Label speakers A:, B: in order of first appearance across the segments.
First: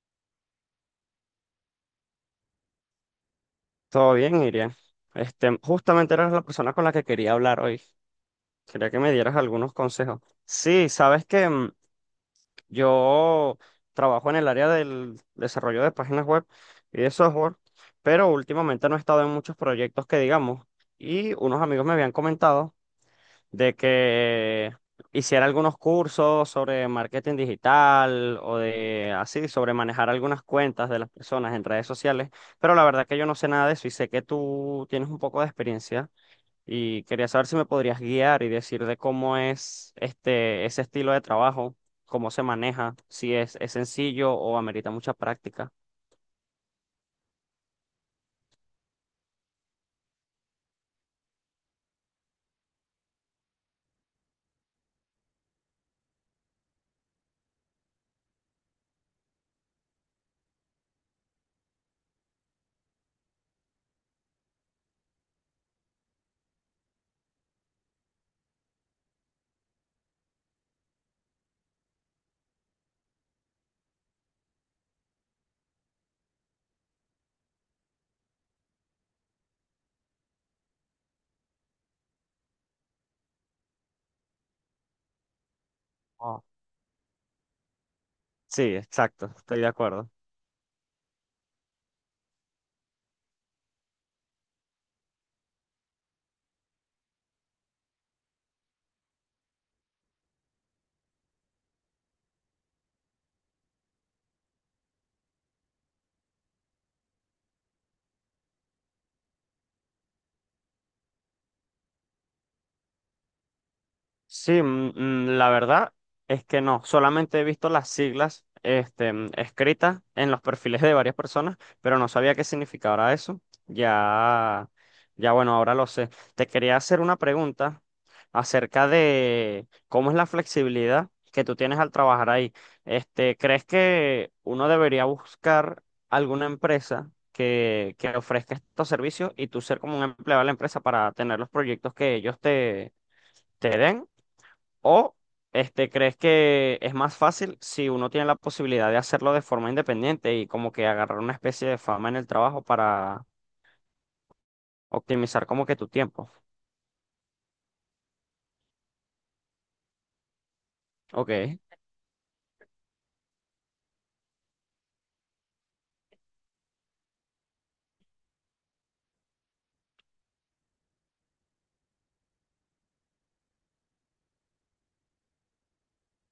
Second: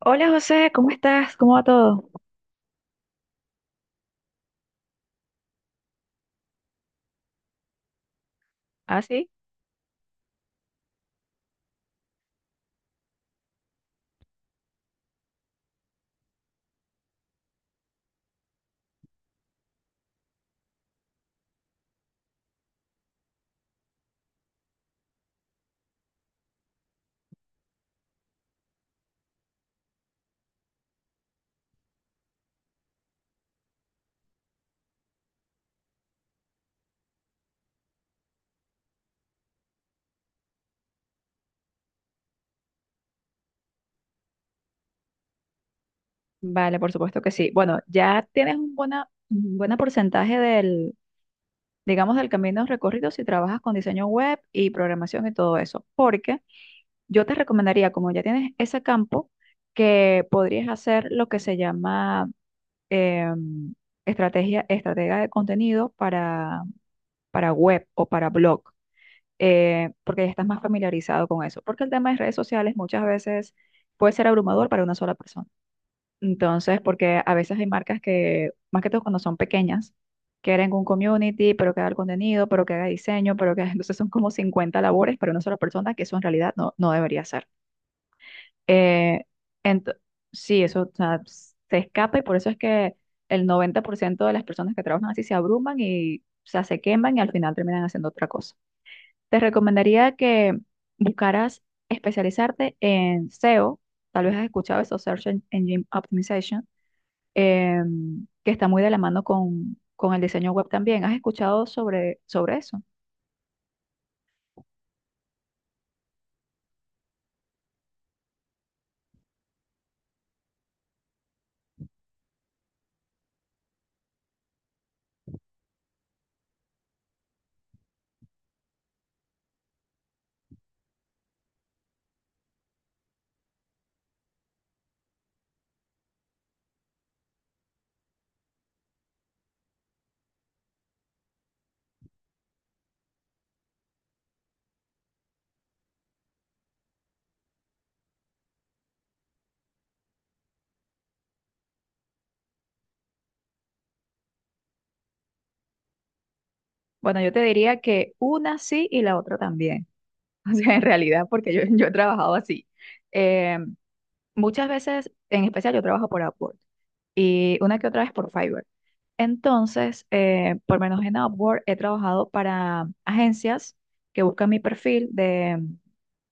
A: Hola José, ¿cómo estás? ¿Cómo va todo?
B: Todo bien, Iria. Justamente eras la persona con la que quería hablar hoy. Quería que
A: ¿Ah,
B: me
A: sí?
B: dieras algunos consejos. Sí, sabes que yo trabajo en el área del desarrollo de páginas web y de software, pero últimamente no he estado en muchos proyectos que digamos. Y unos amigos me habían comentado de que hiciera algunos cursos sobre marketing digital o de así, sobre manejar algunas cuentas de las personas en redes sociales, pero la verdad que yo no sé nada de eso y sé que tú tienes un poco de experiencia y quería saber si me podrías guiar y decir de cómo es ese estilo de trabajo, cómo se maneja, si es, es sencillo o amerita mucha práctica.
A: Vale, por supuesto que sí. Bueno, ya tienes un buen porcentaje del camino recorrido si trabajas con diseño web y programación y todo eso. Porque yo te recomendaría, como ya tienes ese campo, que podrías hacer lo que se llama em, estratega de contenido para web o para blog, porque ya estás más familiarizado con eso. Porque el tema de redes sociales muchas veces puede ser abrumador para una sola persona. Entonces, porque a veces hay marcas que, más que todo cuando son pequeñas, quieren un community, pero que haga el contenido, pero que haga diseño, pero que entonces son como 50 labores para una sola persona, que eso en
B: Ah.
A: realidad no, no debería ser.
B: Sí,
A: Eh,
B: exacto, estoy de
A: ento-
B: acuerdo.
A: sí, eso, o sea, se escapa y por eso es que el 90% de las personas que trabajan así se abruman y, o sea, se queman y al final terminan haciendo otra cosa. Te recomendaría que buscaras especializarte en SEO. Tal vez has escuchado eso, Engine Optimization, que está muy de la mano con el diseño web también. ¿Has escuchado sobre eso?
B: Sí, la verdad es que no, solamente he visto las siglas escritas en los perfiles de varias personas, pero no sabía qué significaba eso. Ya, ya bueno, ahora lo sé. Te quería hacer una pregunta acerca de cómo es la flexibilidad que tú tienes al trabajar ahí. Este, ¿crees que uno debería buscar alguna empresa que ofrezca estos servicios y tú ser como un empleado de la empresa para tener los proyectos que ellos te den? ¿O este, crees que es más fácil si uno tiene la posibilidad de hacerlo de forma independiente y como que agarrar una especie de fama en el trabajo para optimizar como que tu tiempo?
A: Bueno, yo te diría que una sí y la otra también. O sea, en realidad,
B: Ok,
A: porque yo he trabajado así. Em, Muchas veces, en especial, yo trabajo por Upwork y una que otra vez por Fiverr. Entonces, por lo menos en Upwork he trabajado para agencias que buscan mi perfil de em,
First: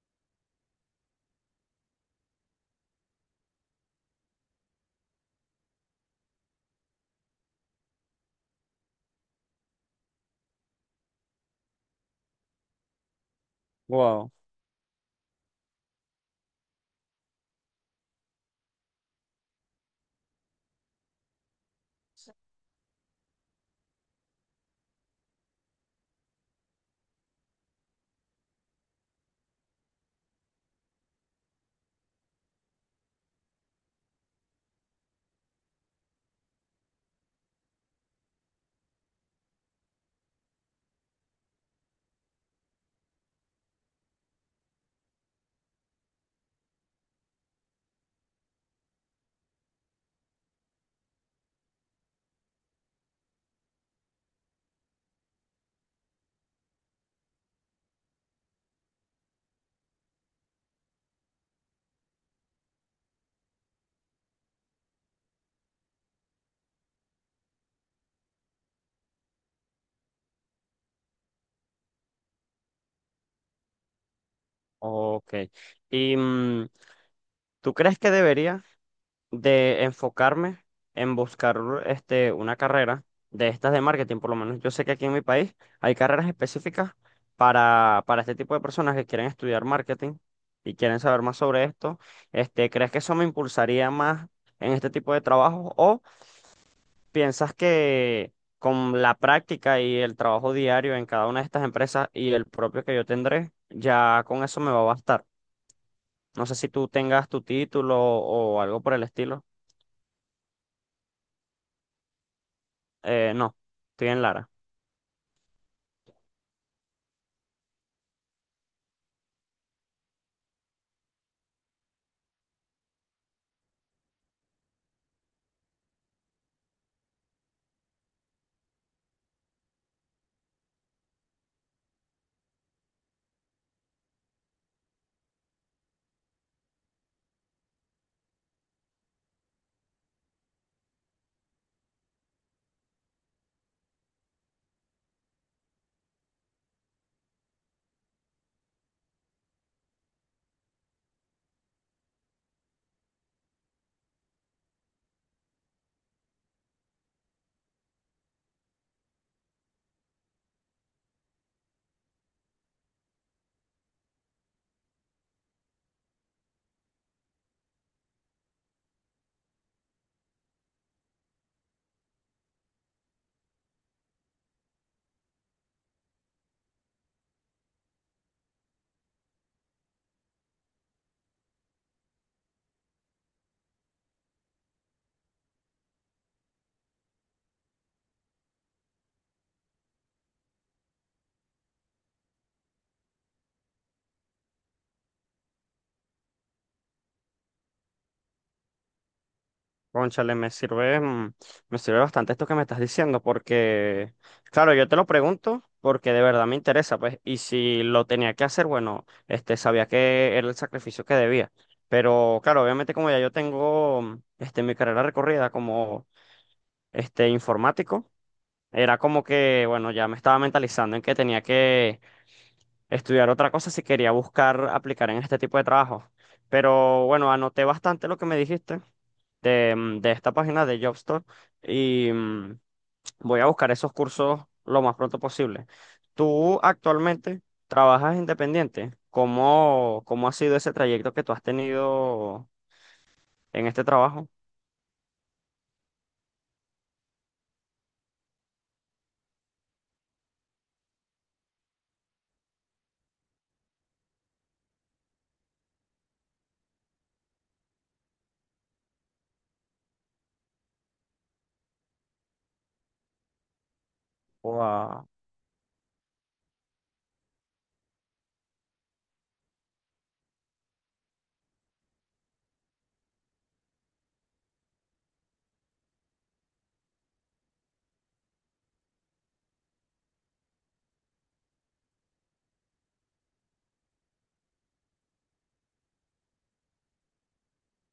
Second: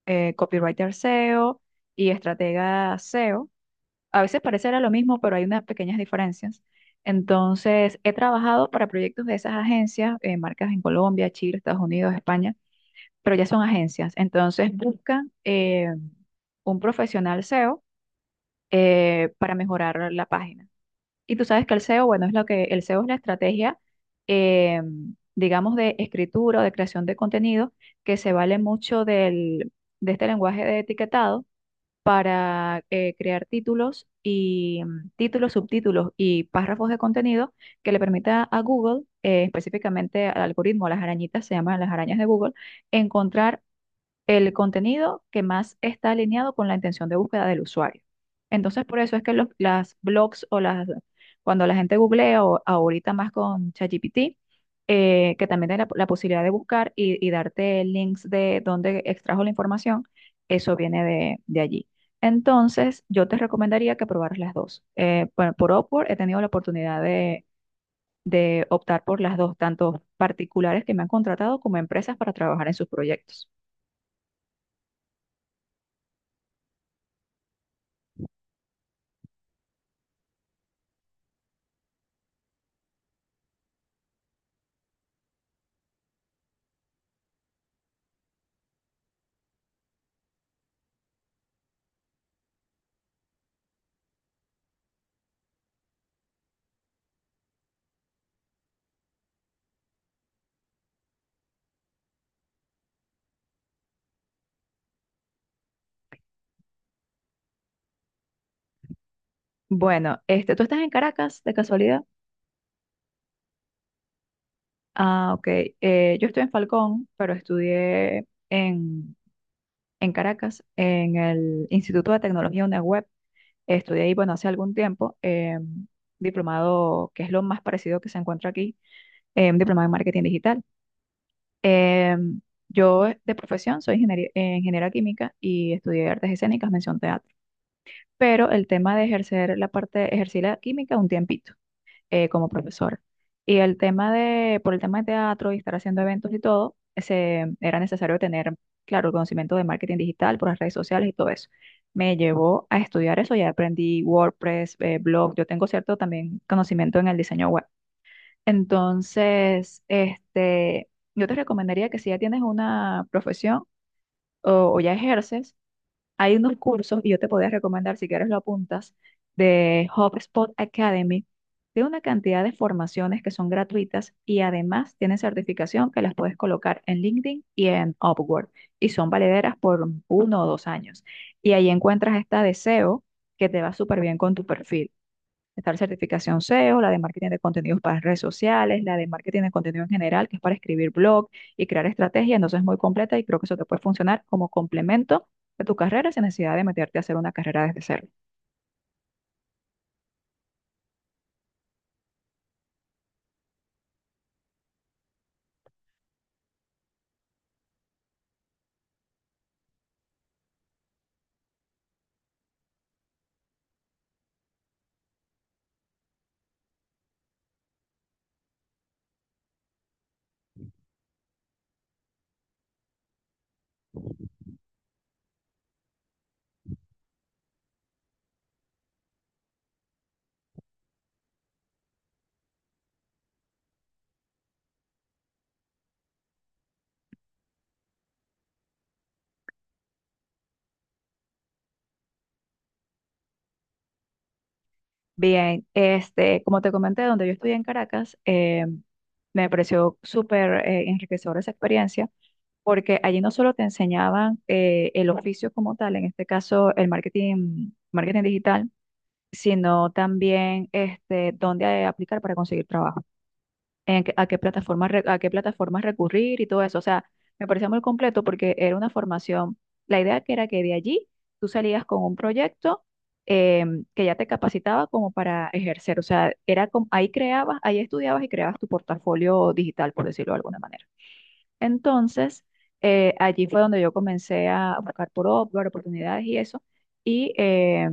A: eh, copywriter SEO y estratega SEO. A veces parecerá lo mismo, pero hay unas pequeñas diferencias. Entonces, he trabajado para proyectos de esas agencias, marcas en Colombia, Chile, Estados Unidos, España, pero ya son agencias.
B: wow,
A: Entonces, buscan un profesional SEO para mejorar la página. Y tú sabes que el SEO, bueno, es lo que el SEO es la estrategia, eh, digamos, de escritura o de creación de contenido que se vale mucho de este lenguaje de etiquetado para crear títulos y títulos, subtítulos y párrafos de contenido que le permita a Google, específicamente al algoritmo, a las arañitas, se llaman las arañas de Google, encontrar el contenido que más está alineado con la intención de búsqueda del usuario. Entonces, por eso es que las blogs o las, cuando la gente googlea o ahorita más con ChatGPT, que también tiene la posibilidad de buscar y darte links de dónde extrajo la información, eso viene de allí. Entonces, yo te recomendaría que probaras las dos. Bueno, por Upwork he tenido la oportunidad de optar por las dos, tanto particulares que me han contratado como empresas para trabajar en sus proyectos.
B: ok. ¿Y tú crees que debería de enfocarme en buscar este, una carrera de estas de marketing? Por lo menos yo sé que aquí en mi país hay carreras específicas para este tipo de personas que quieren estudiar marketing y quieren saber más sobre esto. Este, ¿crees que eso me impulsaría más en este tipo de trabajo o piensas que con la práctica y el trabajo diario en cada una de estas empresas y el propio que yo tendré, ya con eso me va a bastar? No sé si tú tengas tu título o algo por el estilo.
A: Bueno, este, ¿tú estás en Caracas, de casualidad?
B: No, estoy en Lara.
A: Ah, ok. Yo estoy en Falcón, pero en Caracas, en el Instituto de Tecnología UNEWeb. Estudié ahí, bueno, hace algún tiempo, diplomado, que es lo más parecido que se encuentra aquí, un diplomado en marketing digital. Eh, yo de profesión soy ingeniera química y estudié artes escénicas, mención teatro. Pero el tema de ejercer la parte, ejercí la química un tiempito como profesora. Y el tema de, por el tema de teatro y estar haciendo eventos y todo, ese, era necesario tener, claro, el conocimiento de marketing digital por las redes sociales y todo eso. Me llevó a estudiar eso, ya aprendí WordPress, blog, yo tengo cierto también conocimiento en el diseño web. Entonces, este, yo te recomendaría que si ya tienes una profesión o ya ejerces, hay unos cursos, y yo te podría recomendar, si quieres lo apuntas, de HubSpot Academy. Tiene una cantidad de formaciones que son gratuitas y además tienen certificación que las puedes colocar en LinkedIn y en Upwork. Y son valederas por uno o dos años. Y ahí encuentras esta de SEO que te va súper bien con tu perfil. Está la certificación SEO, la de marketing de contenidos para redes sociales, la de marketing de contenido en general, que es para escribir blog y crear estrategia. Entonces es muy completa y creo que eso te puede funcionar como complemento de tu carrera sin necesidad de meterte a hacer una carrera desde cero.
B: Cónchale, me sirve bastante esto que me estás diciendo, porque, claro, yo te lo pregunto porque de verdad me interesa, pues, y si lo tenía que hacer, bueno, este, sabía que era el sacrificio que debía. Pero, claro, obviamente como ya yo tengo, mi carrera recorrida como, este, informático, era como que, bueno, ya me estaba mentalizando en que tenía que estudiar otra cosa si quería buscar aplicar en este tipo de trabajo. Pero, bueno, anoté bastante lo que me dijiste. De, de esta página de Jobstore y voy a buscar esos cursos lo más pronto posible. Tú actualmente trabajas independiente. Cómo ha sido ese trayecto que tú has tenido en este trabajo?
A: Bien, este, como te comenté, donde yo estudié en Caracas, me pareció súper enriquecedora esa experiencia, porque allí no solo te enseñaban el oficio como tal, en este caso el marketing digital, sino también este, dónde aplicar para conseguir trabajo, a qué
B: O a-
A: a qué plataformas recurrir y todo eso. O sea, me parecía muy completo porque era una formación, la idea que era que de allí tú salías con un proyecto que ya te capacitaba como para ejercer. O sea, era como, ahí creabas, ahí estudiabas y creabas tu portafolio digital, por decirlo de alguna manera. Entonces, allí fue donde yo comencé a buscar por Upwork, oportunidades y eso, y, eh,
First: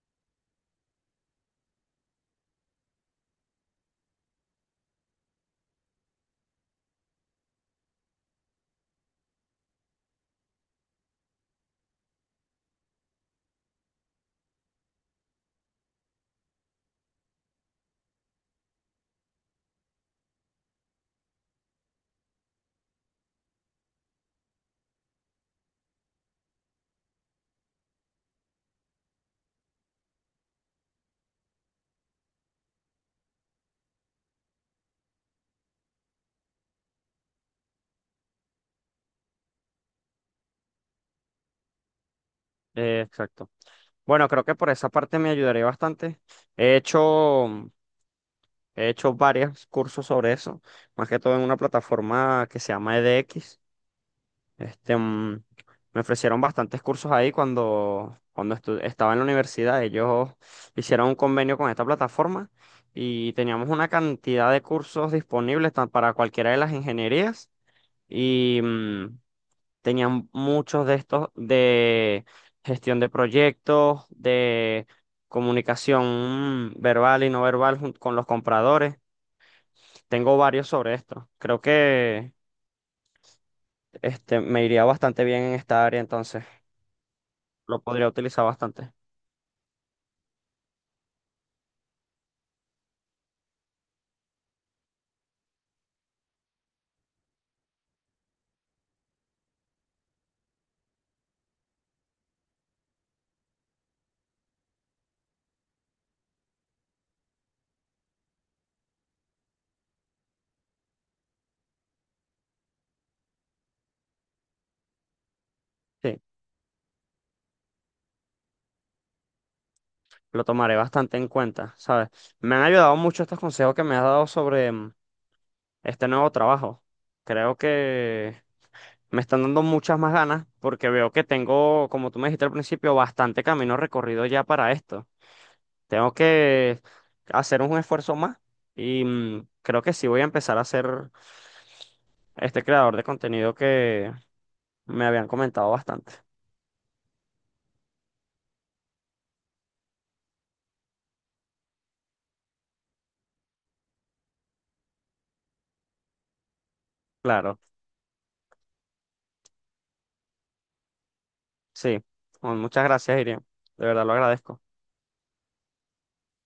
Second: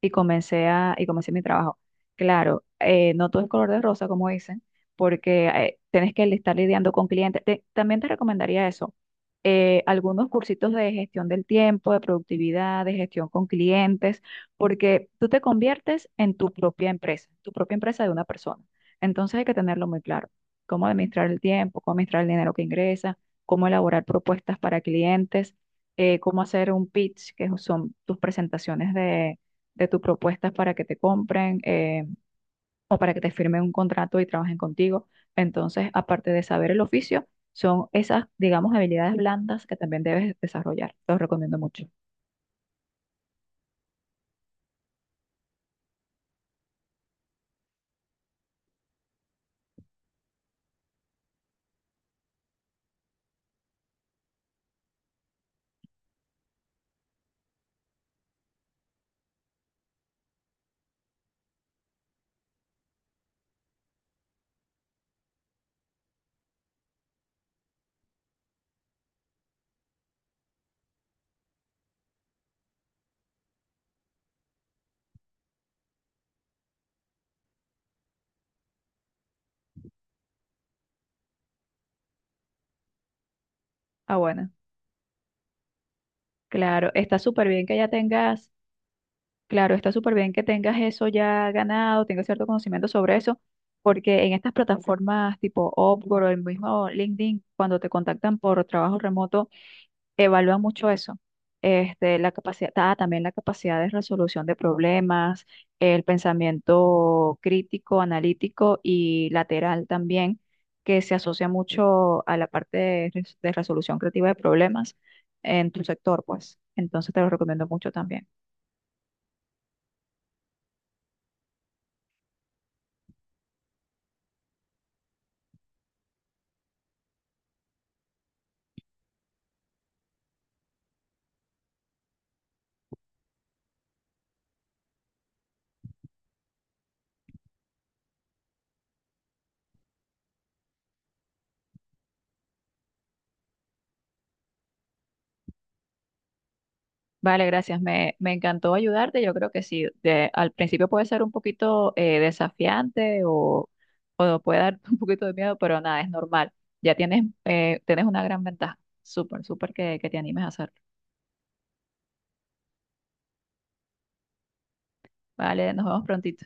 A: y comencé a, y comencé mi trabajo. Claro, no todo es color de rosa, como dicen, porque tienes que estar lidiando con clientes. También te recomendaría eso, algunos cursitos de gestión del tiempo, de productividad, de gestión con clientes, porque tú te conviertes en tu propia empresa de una persona. Entonces hay que tenerlo muy claro cómo administrar el tiempo, cómo administrar el dinero que ingresa, cómo elaborar propuestas para clientes, cómo hacer un pitch, que son tus presentaciones de tus propuestas para que te compren o para que te firmen un contrato y trabajen contigo. Entonces, aparte de saber el oficio, son esas, digamos, habilidades blandas que también debes desarrollar. Te los recomiendo mucho.
B: eh, exacto. Bueno, creo que por esa parte me ayudaría bastante. He hecho, mm, he hecho varios cursos sobre eso, más que todo en una plataforma que se llama EDX. Este, mm, Me ofrecieron bastantes cursos ahí cuando estaba en la universidad. Ellos hicieron un convenio con esta plataforma y teníamos una cantidad de cursos disponibles para cualquiera de las ingenierías y tenían muchos de estos de gestión de proyectos, de comunicación verbal y no verbal con los compradores. Tengo varios sobre esto. Creo que
A: Ah,
B: este,
A: bueno,
B: me iría bastante bien en esta área entonces.
A: claro, está súper bien que
B: Lo
A: ya
B: podría utilizar
A: tengas.
B: bastante.
A: Claro, está súper bien que tengas eso ya ganado, tengas cierto conocimiento sobre eso, porque en estas plataformas tipo Upwork o el mismo LinkedIn, cuando te contactan por trabajo remoto, evalúan mucho eso. Este, la capacidad, ah, también la capacidad de resolución de problemas, el pensamiento crítico, analítico y lateral también, que se asocia mucho a la parte de resolución creativa de problemas en tu
B: Sí,
A: sector, pues. Entonces te lo recomiendo mucho también.
B: lo tomaré bastante en cuenta, ¿sabes? Me han ayudado mucho estos consejos que me has dado sobre este nuevo trabajo. Creo que me están dando muchas más ganas porque veo que tengo, como tú me dijiste al principio, bastante camino recorrido ya para esto. Tengo que hacer un esfuerzo más y creo que sí voy a empezar a ser este creador de contenido que me habían comentado bastante.
A: Vale, gracias. Me encantó ayudarte. Yo creo que sí. Al principio puede ser un poquito desafiante o puede dar un poquito de miedo, pero nada, es normal. Ya tienes,
B: Claro,
A: tienes una gran ventaja. Súper que te animes a hacerlo.
B: sí. Bueno, muchas gracias, Iriam. De verdad lo agradezco.
A: Vale, nos vemos prontito.